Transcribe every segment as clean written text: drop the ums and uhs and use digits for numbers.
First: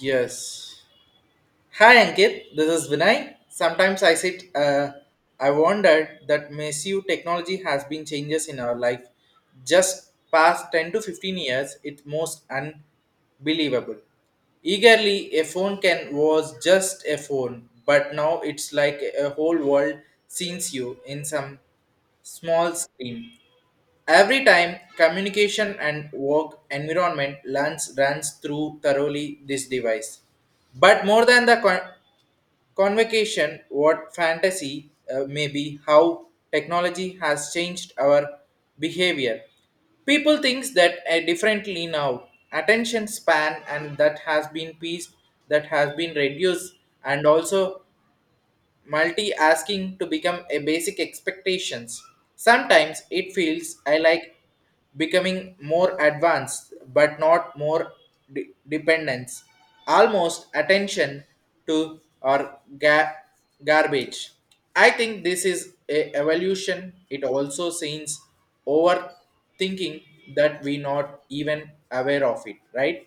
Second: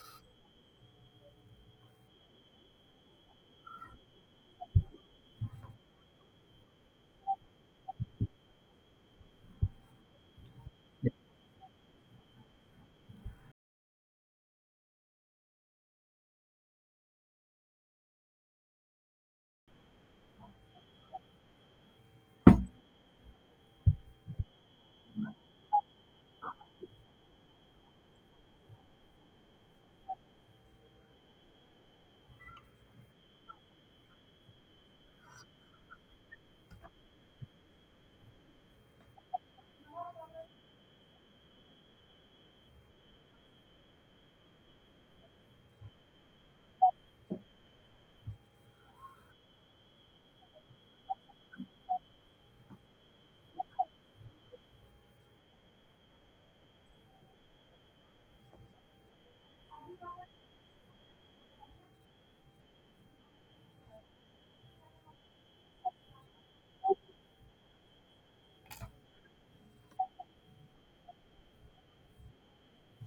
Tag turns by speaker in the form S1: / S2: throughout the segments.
S1: Yes. Hi Ankit, this is Vinay. Sometimes I sit, I wondered that massive technology has been changes in our life. Just past 10 to 15 years, it's most unbelievable. Eagerly, a phone can was just a phone, but now it's like a whole world sees you in some small screen. Every time communication and work environment learns runs through thoroughly this device. But more than the convocation, what fantasy may be how technology has changed our behavior. People thinks that differently now. Attention span and that has been pieced, that has been reduced, and also multi-asking to become a basic expectations. Sometimes it feels I like becoming more advanced, but not more dependence. Almost attention to garbage. I think this is a evolution. It also seems overthinking that we not even aware of it, right?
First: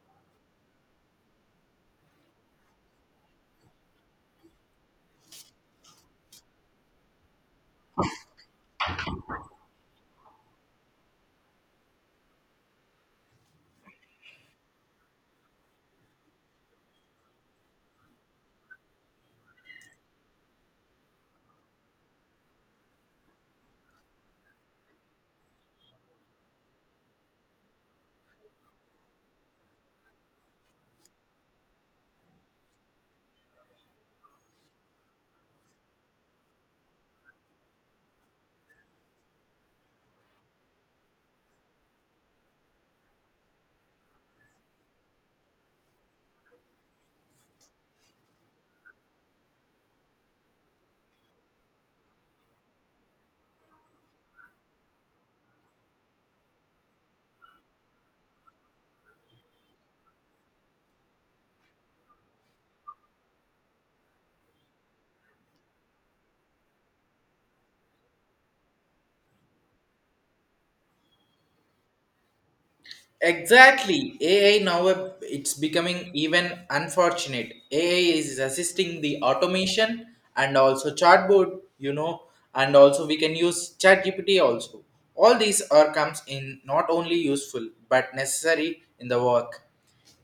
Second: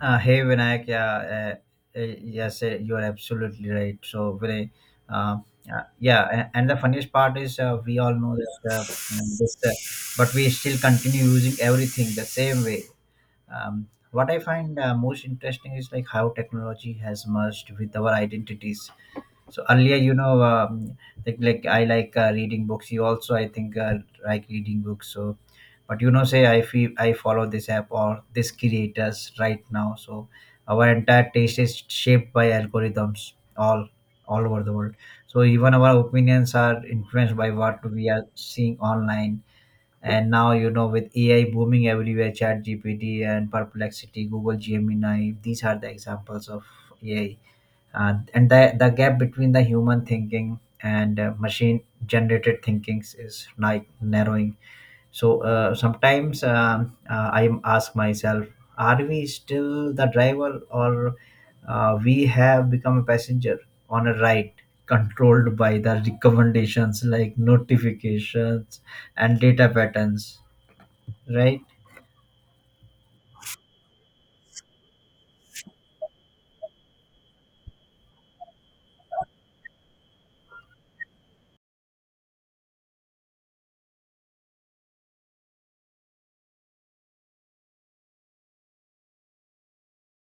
S2: Hey Vinayak, yeah, yes, you are absolutely right. So uh, and the funniest part is we all know that but we still continue using everything the same way. What I find most interesting is like how technology has merged with our identities, so earlier, like I like reading books. You also, I think, like reading books. But you know, say I feel I follow this app or this creators right now. So our entire taste is shaped by algorithms all over the world. So even our opinions are influenced by what we are seeing online. And now, you know, with AI booming everywhere, Chat GPT and Perplexity, Google Gemini, these are the examples of AI, and the gap between the human thinking and machine generated thinkings is like narrowing. So sometimes I ask myself, are we still the driver, or we have become a passenger on a ride controlled by the recommendations, like notifications and data patterns, right?
S1: Exactly. AI now it's becoming even unfortunate. AI is assisting the automation and also chatbot, you know, and also we can use ChatGPT also. All these are comes in not only useful but necessary in the work.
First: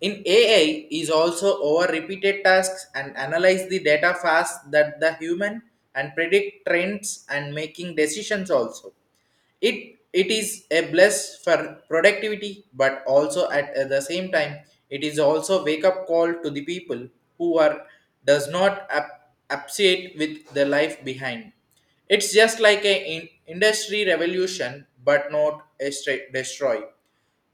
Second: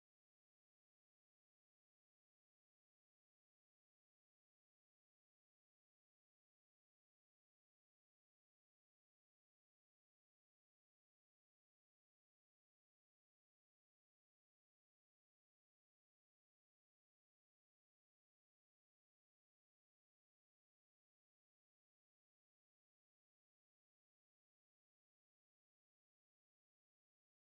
S1: In AI is also over repeated tasks and analyze the data fast that the human and predict trends and making decisions also it is a bless for productivity, but also at the same time, it is also wake up call to the people who are does not appreciate with the life behind. It's just like a industry revolution, but not a straight destroy.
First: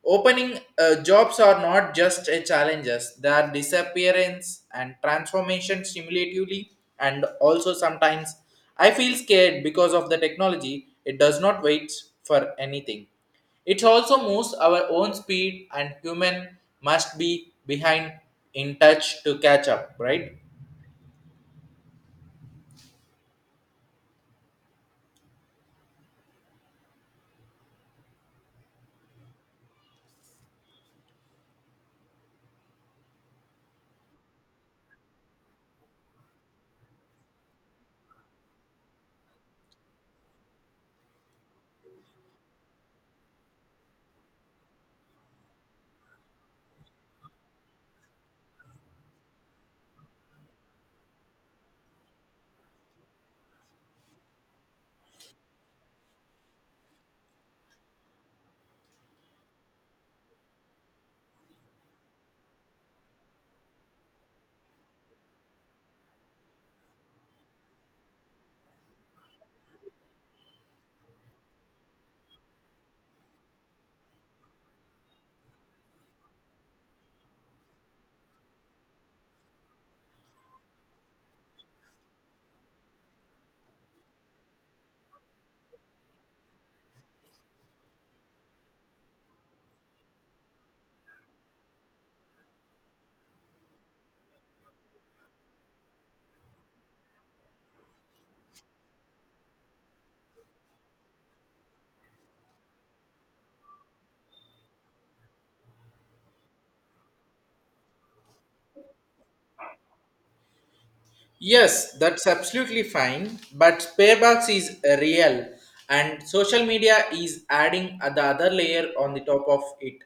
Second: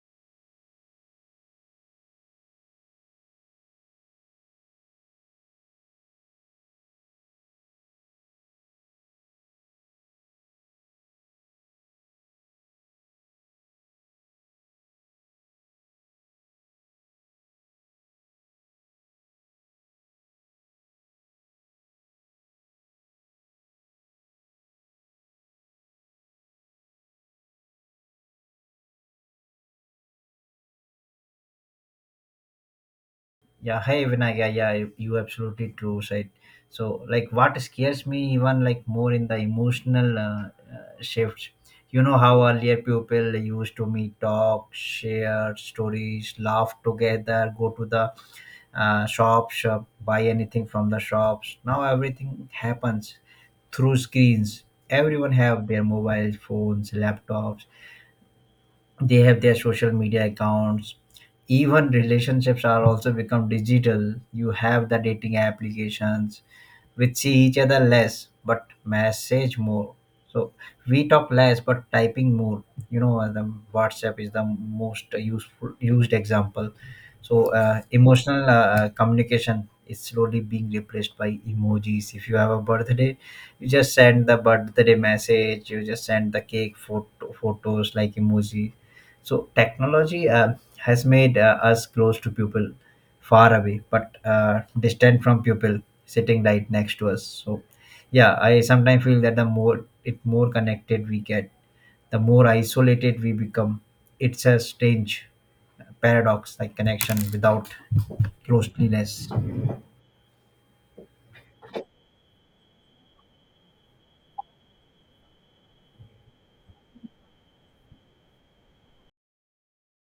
S1: Opening jobs are not just a challenges; they are disappearance and transformation stimulatively and also sometimes I feel scared because of the technology. It does not wait for anything. It also moves our own speed and human must be behind in touch to catch up, right?
S2: Yeah, hey Vinayak, yeah, yeah, you absolutely true, right? So, like, what scares me even like more in the emotional shifts. You know how earlier people used to meet, talk, share stories, laugh together, go to the shops, buy anything from the shops. Now everything happens through screens. Everyone have their mobile phones, laptops, they have their social media accounts, even relationships are also become digital. You have the dating applications which see each other less but message more. So we talk less but typing more. The WhatsApp is the most useful used example. So emotional communication is slowly being replaced by emojis. If you have a birthday, you just send the birthday message, you just send the cake photos like emoji. So technology has made us close to people far away, but distant from people sitting right next to us. So yeah, I sometimes feel that the more connected we get, the more isolated we become. It's a strange paradox, like connection without closeness.
S1: Yes, that's absolutely fine. But Sparebox is real, and social media is adding the other layer on the top of it.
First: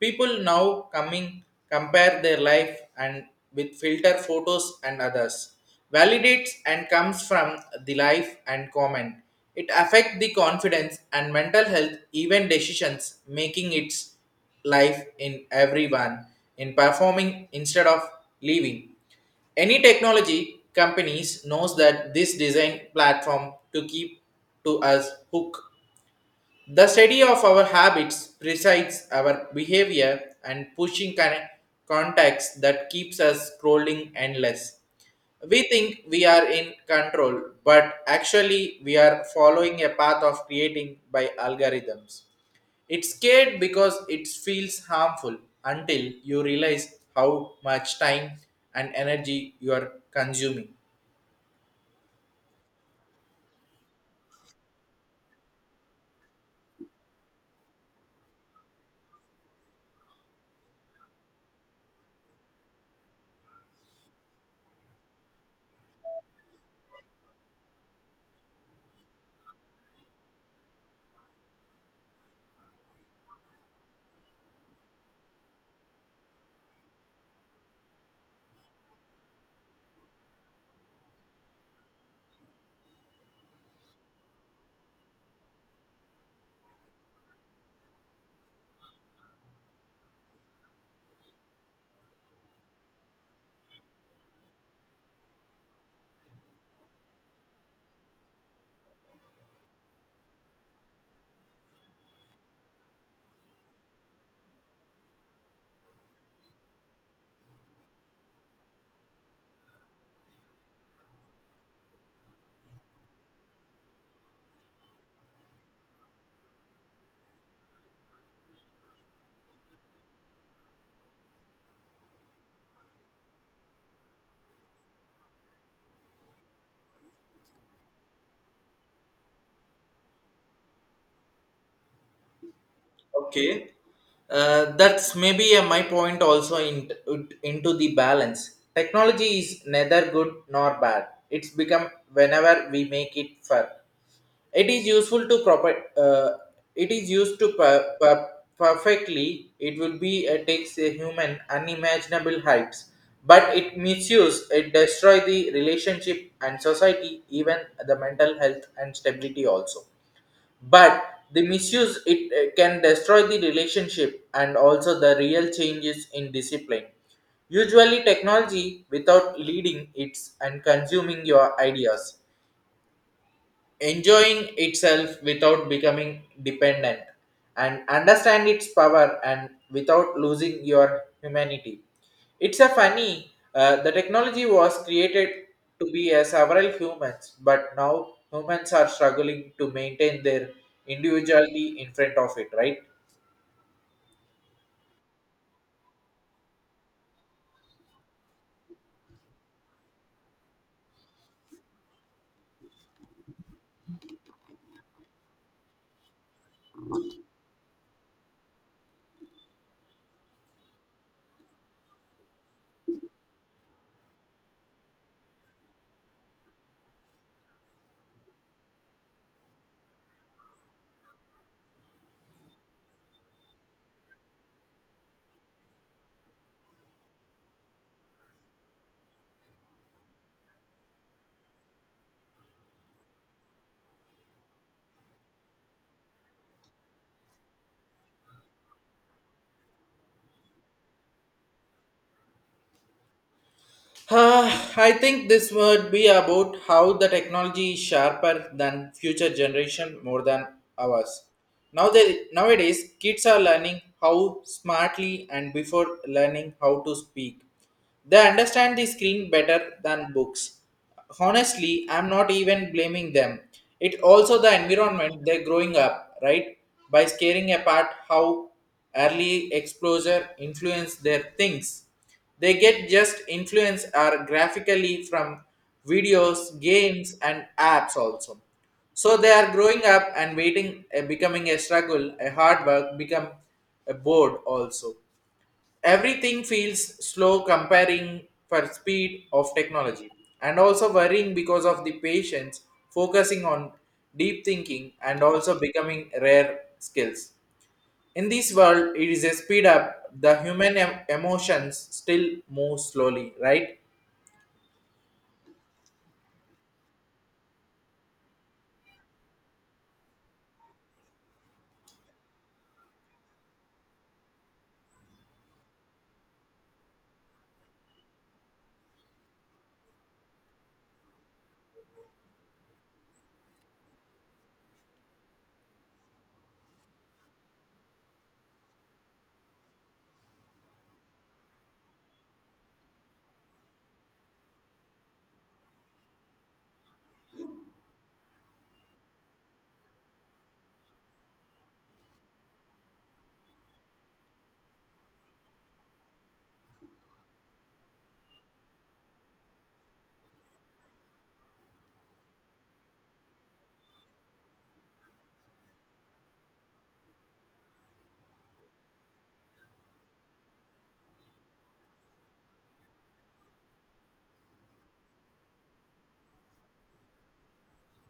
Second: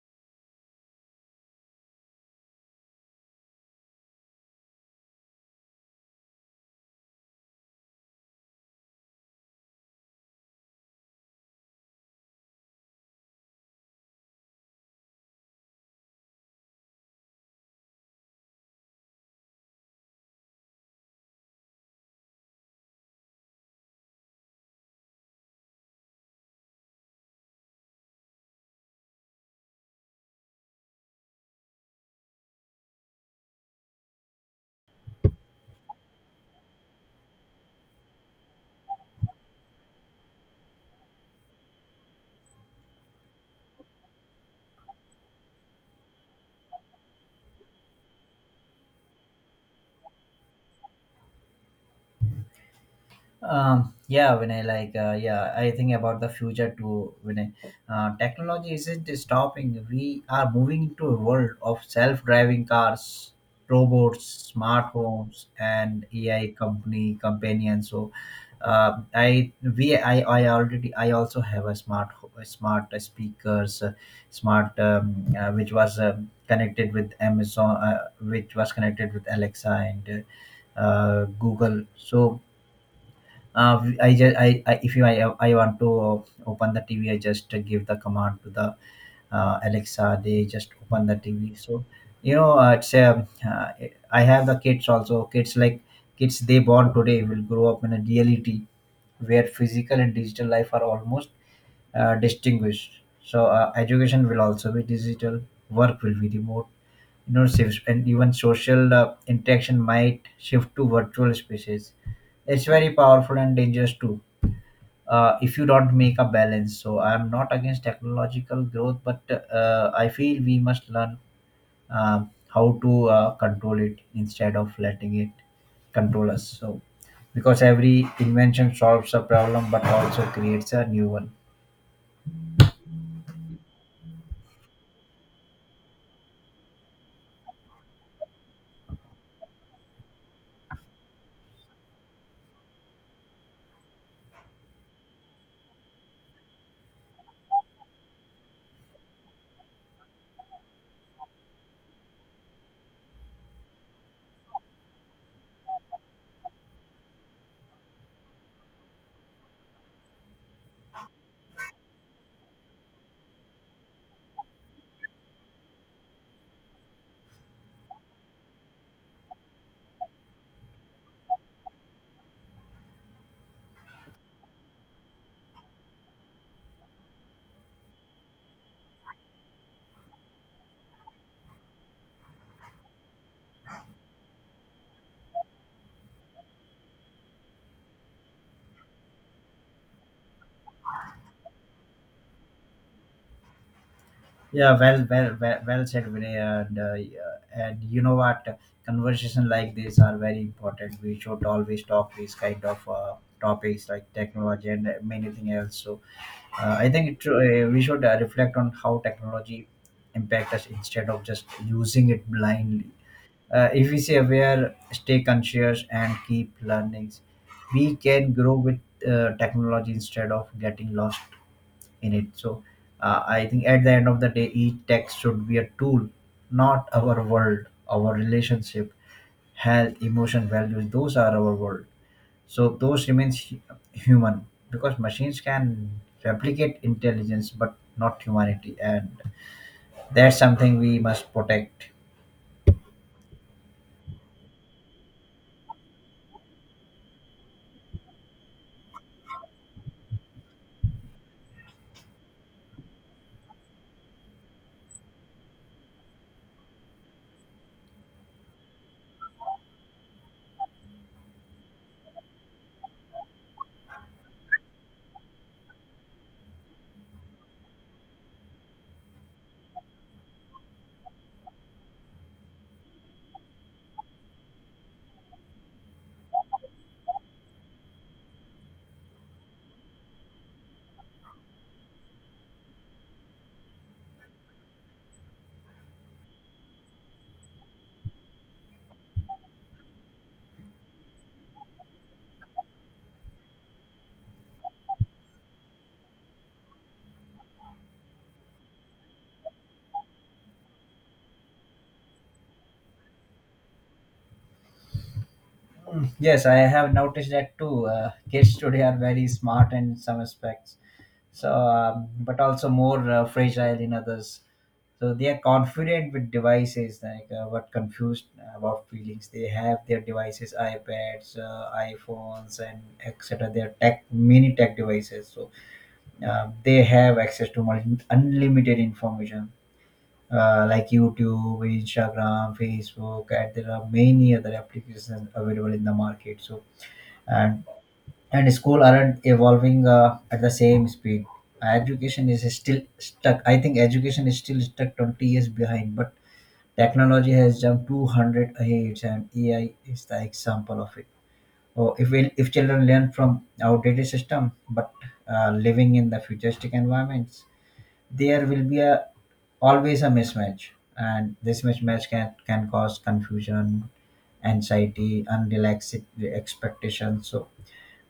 S1: People now coming compare their life and with filter photos and others validates and comes from the life and comment. It affect the confidence and mental health, even decisions, making its life in everyone in performing instead of living. Any technology companies knows that this design platform to keep to us hook. The study of our habits presides our behavior and pushing context that keeps us scrolling endless. We think we are in control, but actually we are following a path of creating by algorithms. It's scared because it feels harmful until you realize how much time and energy you are consuming.
S2: Yeah when I like yeah I think about the future too. Technology isn't stopping. We are moving into a world of self-driving cars, robots, smart homes and AI company companions. So I we I already I also have a a smart speakers, smart which was connected with Amazon, which was connected with Alexa and Google. So I just I if you I want to open the TV, I just give the command to the Alexa. They just open the TV. So you know, it's I have the kids also. Kids they born today will grow up in a reality where physical and digital life are almost distinguished. So education will also be digital. Work will be remote. And even social interaction might shift to virtual spaces. It's very powerful and dangerous too if you don't make a balance. So I'm not against technological growth, but I feel we must learn how to control it instead of letting it control us. So because every invention solves a problem, but also creates a new one.
S1: Okay, that's maybe my point also in, into the balance. Technology is neither good nor bad. It's become whenever we make it for it is useful to proper. Uh, it is used to perfectly. It will be takes a human unimaginable heights, but it misuse it destroy the relationship and society, even the mental health and stability also. But the misuse it can destroy the relationship and also the real changes in discipline. Usually, technology without leading it's and consuming your ideas enjoying itself without becoming dependent and understand its power and without losing your humanity it's a funny the technology was created to be a several humans but now humans are struggling to maintain their individuality in front of it, right?
S2: Yeah, well said, Vinay. And yeah, and you know what? Conversation like this are very important. We should always talk these kind of topics like technology and many things else. So I think we should reflect on how technology impact us instead of just using it blindly. If we stay aware, stay conscious, and keep learning, we can grow with technology instead of getting lost in it. So, I think at the end of the day, each tech should be a tool, not our world. Our relationship, health, emotion, values, those are our world. So those remains human, because machines can replicate intelligence but not humanity, and that's something we must protect.
S1: Uh, i think this would be about how the technology is sharper than future generation more than ours. Now they, nowadays, kids are learning how smartly and before learning how to speak. They understand the screen better than books. Honestly, I'm not even blaming them. It also the environment they're growing up, right? By scaring apart how early exposure influence their things. They get just influence are graphically from videos, games and apps also. So they are growing up and waiting, becoming a struggle, a hard work, become a board also. Everything feels slow comparing for speed of technology and also worrying because of the patience, focusing on deep thinking and also becoming rare skills. In this world, it is a speed up. The human emotions still move slowly, right?
S2: Mm, yes, I have noticed that too. Kids today are very smart in some aspects, so but also more fragile in others. So they are confident with devices, like but confused about feelings. They have their devices, iPads, iPhones, and etc. Their tech, mini tech devices. So they have access to unlimited information, like YouTube, Instagram, Facebook, and there are many other applications available in the market. So and and school aren't evolving at the same speed. Education is still stuck. I think education is still stuck 20 years behind, but technology has jumped 200 ahead, and AI is the example of it. So if we, if children learn from outdated system, but living in the futuristic environments, there will be a always a mismatch, and this mismatch can cause confusion, anxiety, unrealistic expectations. So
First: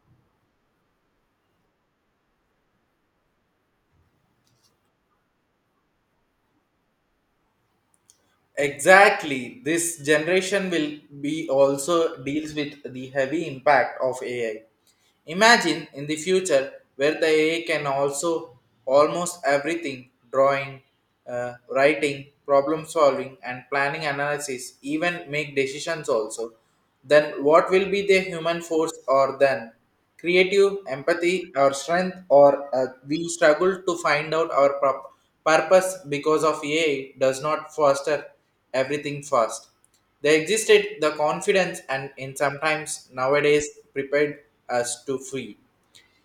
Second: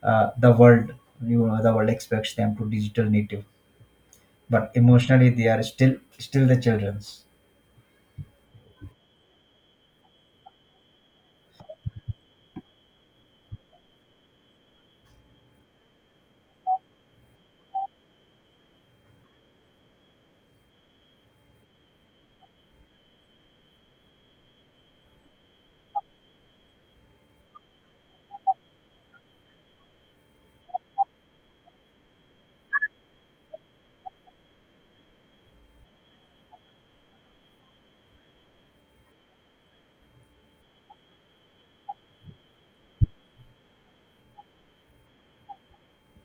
S2: the world, you know, the world expects them to digital native, but emotionally they are still the children's.
S1: Exactly. This generation will be also deals with the heavy impact of AI. Imagine in the future where the AI can also almost everything drawing, writing, problem solving, and planning analysis, even make decisions also. Then what will be the human force or then? Creative, empathy, our strength, or we struggle to find out our purpose because of AI does not foster everything first. They existed the confidence and in sometimes nowadays prepared us to free.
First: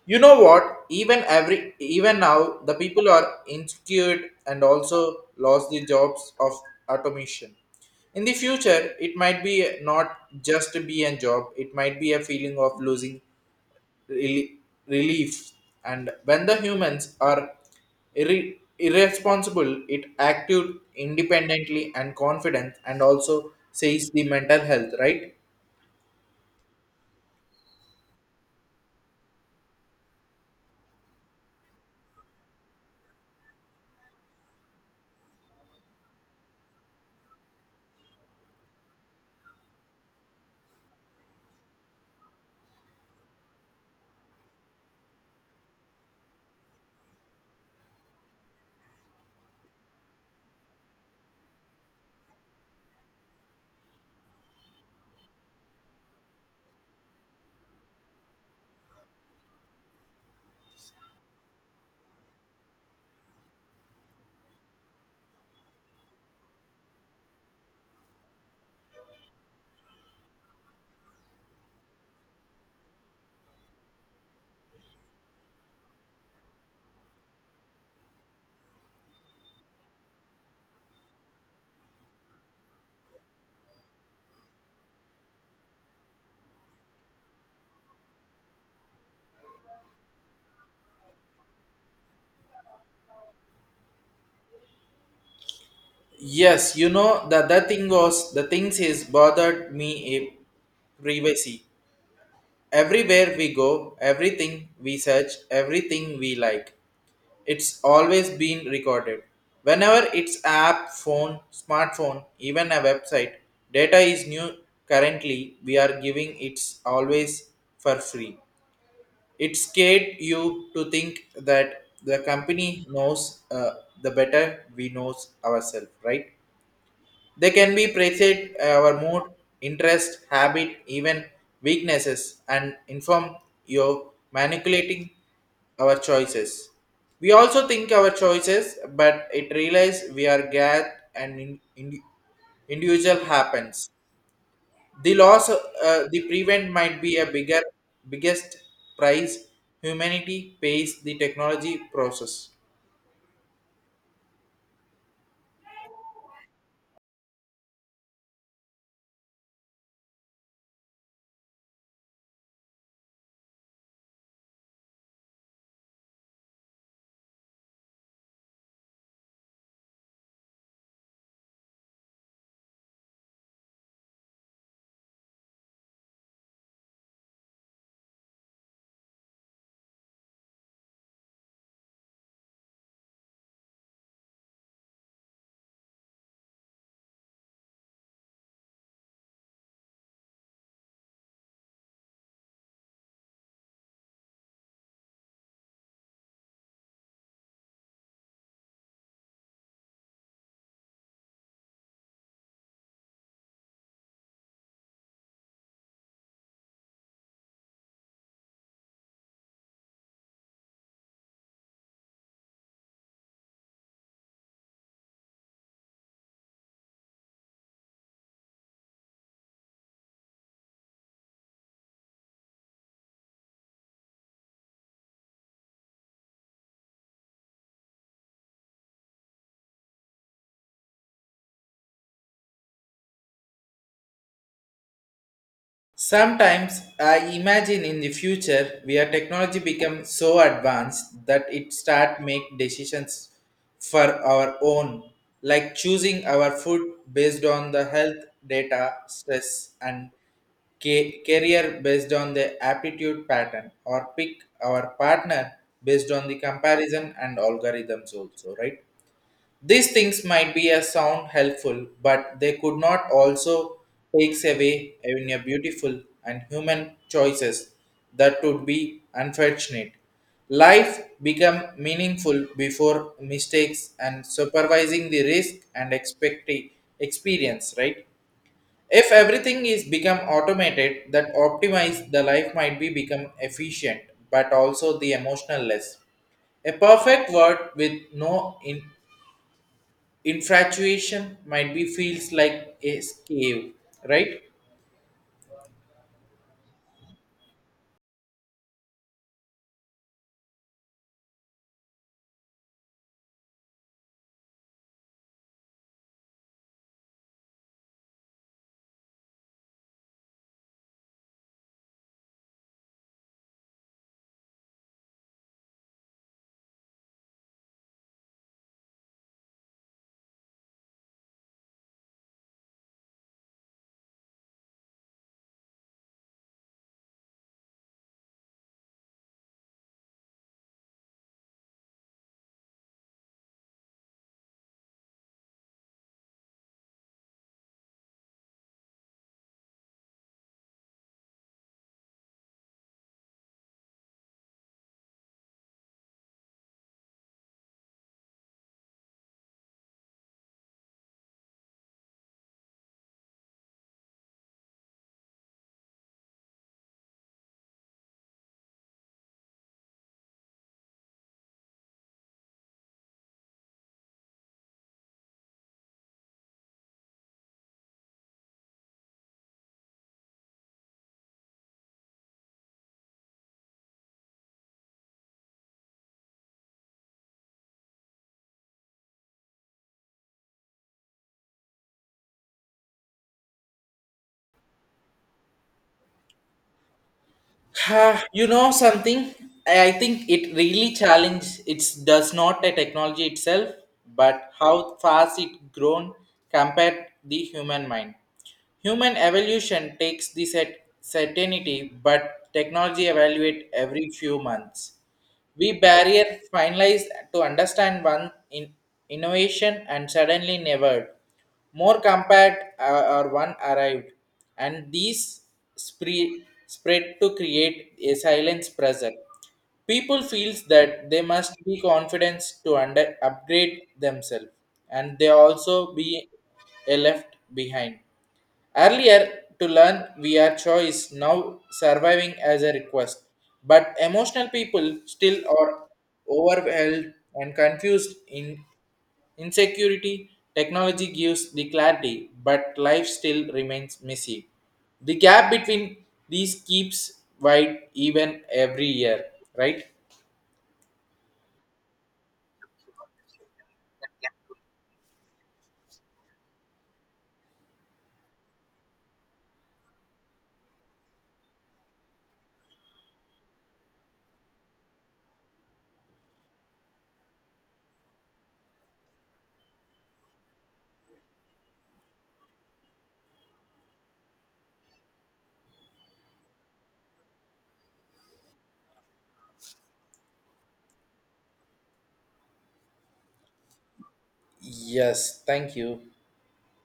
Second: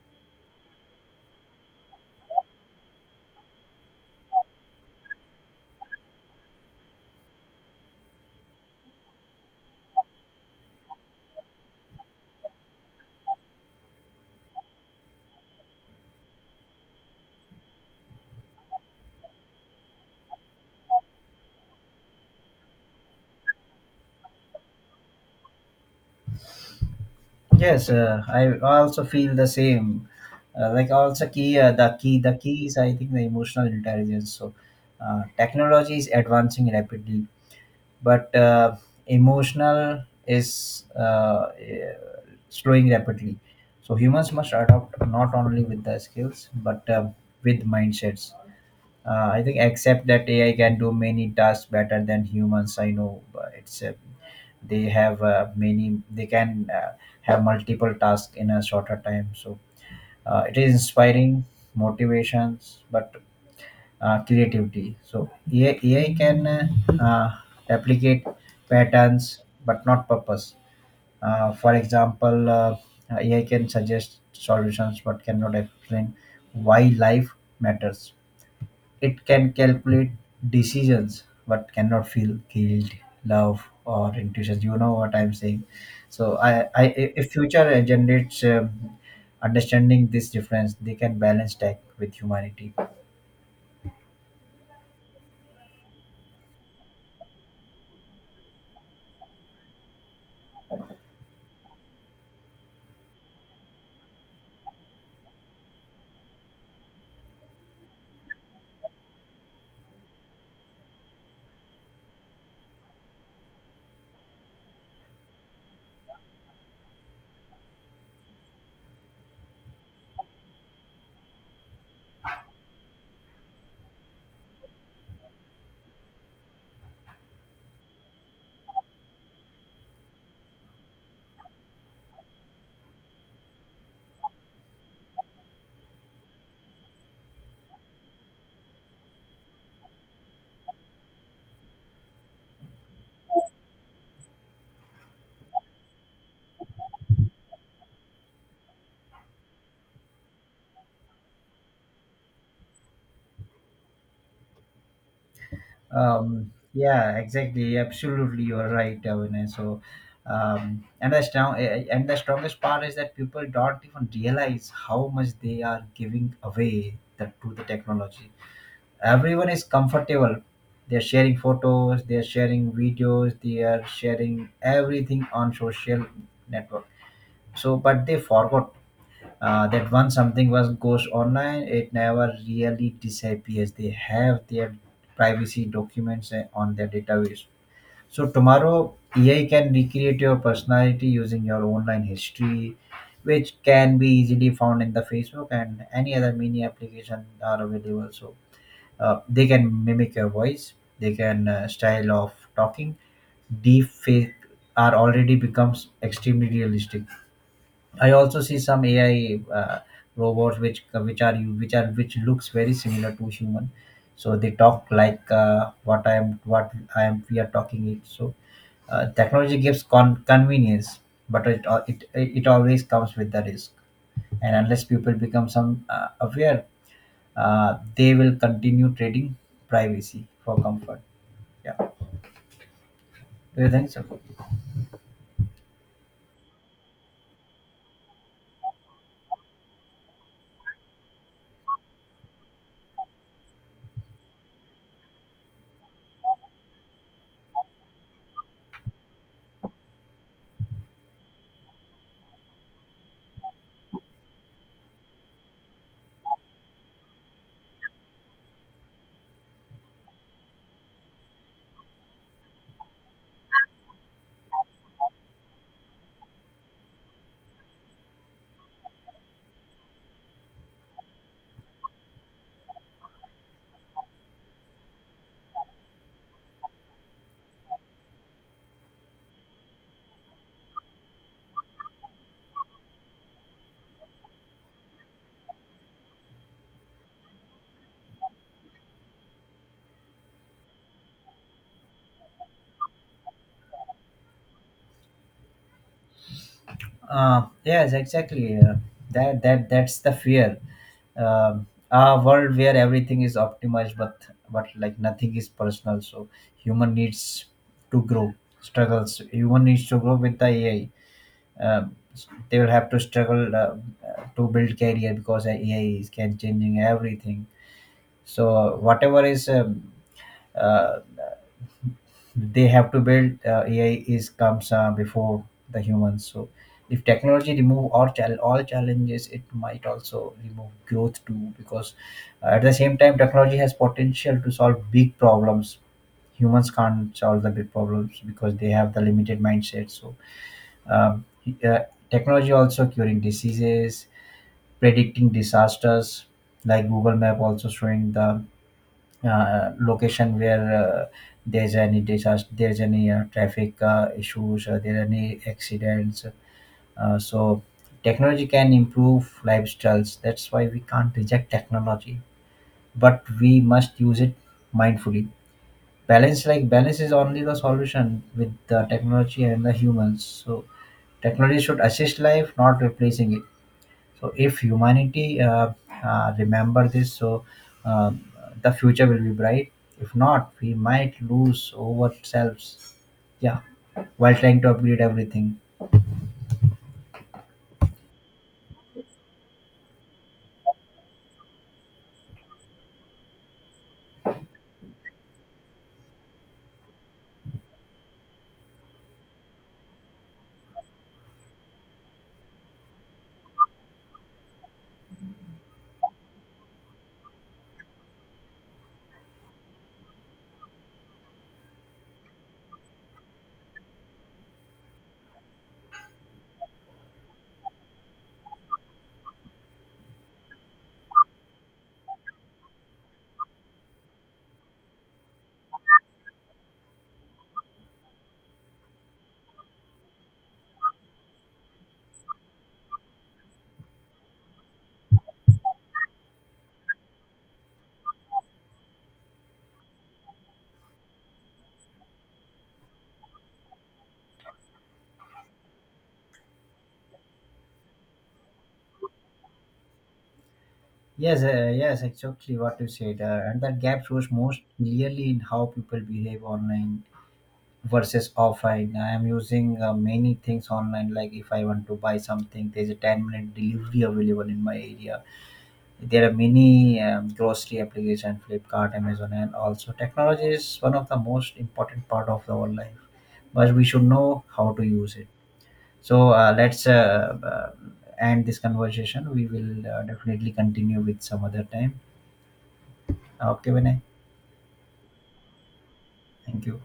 S1: You know what? Even every even now the people are insecure and also lost the jobs of automation. In the future, it might be not just be a job, it might be a feeling of losing rel- relief and when the humans are irresponsible it acted independently and confident and also says the mental health, right?
S2: Yes, I also feel the same. Uh, like also key the key the key is I think the emotional intelligence. So technology is advancing rapidly, but emotional is slowing rapidly. So humans must adopt not only with the skills but with mindsets. I think except that AI can do many tasks better than humans. I know, but it's they have many they can have multiple tasks in a shorter time. So it is inspiring motivations, but creativity. So AI can uh, replicate patterns but not purpose. For example, AI can suggest solutions but cannot explain why life matters. It can calculate decisions but cannot feel guilt, love, or intuition. You know what I'm saying. So I if future generates understanding this difference, they can balance tech with humanity.
S1: Yes, you know the other thing was the things is bothered me a privacy everywhere we go everything we search everything we like, it's always been recorded. Whenever it's app, phone, smartphone, even a website, data is new currently we are giving it's always for free. It scared you to think that the company knows the better we knows ourselves, right? They can be appreciate our mood, interest, habit, even weaknesses, and inform your manipulating our choices. We also think our choices, but it realize we are glad and individual happens. The loss, the prevent might be a bigger, biggest price humanity pays the technology process.
S2: Yeah, exactly. Absolutely, you're right, Avina. So, and the strong, eh, eh, and the strongest part is that people don't even realize how much they are giving away to the technology. Everyone is comfortable. They're sharing photos, they're sharing videos, they are sharing everything on social network. So, but they forgot that once something was goes online, it never really disappears. They have their privacy documents on their database. So tomorrow AI can recreate your personality using your online history, which can be easily found in the Facebook and any other mini application are available. So they can mimic your voice, they can style of talking. Deep fake are already becomes extremely realistic. I also see some AI robots which looks very similar to human. So they talk like what I am we are talking it. So technology gives convenience, but it, al- it always comes with the risk. And unless people become some aware, they will continue trading privacy for comfort. Yeah, do you think so?
S1: Sometimes I imagine in the future where technology becomes so advanced that it start make decisions for our own, like choosing our food based on the health data, stress, and career based on the aptitude pattern, or pick our partner based on the comparison and algorithms also, right? These things might be a sound helpful, but they could not also takes away in a beautiful and human choices that would be unfortunate. Life become meaningful before mistakes and supervising the risk and expect experience, right? If everything is become automated, that optimize the life might be become efficient, but also the emotional less. A perfect world with no in infatuation might be feels like a cave, right?
S2: Yes, exactly. That's the fear. A world where everything is optimized, but like nothing is personal. So human needs to grow, struggles. Human needs to grow with the AI. Um, they will have to struggle to build career because AI is can changing everything. So whatever is uh, they have to build AI is comes before the humans. So if technology remove all challenges, it might also remove growth too. Because at the same time, technology has potential to solve big problems. Humans can't solve the big problems because they have the limited mindset. So um, uh, technology also curing diseases, predicting disasters, like Google Map also showing the location where there's any disaster, there's any traffic issues, there are any accidents. So technology can improve lifestyles. That's why we can't reject technology, but we must use it mindfully. Balance is only the solution with the technology and the humans. So technology should assist life, not replacing it. So if humanity remember this, so uh, the future will be bright. If not, we might lose ourselves. Yeah, while trying to upgrade everything.
S1: Ah, you know something? I think it really challenge. It does not a technology itself, but how fast it grown compared the human mind. Human evolution takes the set certainty, but technology evaluate every few months. We barrier finalized to understand one in innovation and suddenly never. More compact or one arrived, and these spread to create a silence pressure. People feels that they must be confident to upgrade themselves, and they also be a left behind. Earlier to learn via choice, now surviving as a request. But emotional people still are overwhelmed and confused in insecurity. Technology gives the clarity, but life still remains messy. The gap between these keeps wide even every year, right?
S2: Yes, yes, exactly what you said. And that gap shows most clearly in how people behave online versus offline. I am using many things online. Like if I want to buy something, there's a 10-minute delivery available in my area. There are many grocery applications, Flipkart, Amazon, and also technology is one of the most important part of our life. But we should know how to use it. So let's end this conversation. We will definitely continue with some other time. Okay, Vinay.
S1: Yes, thank you.
S2: Thank you.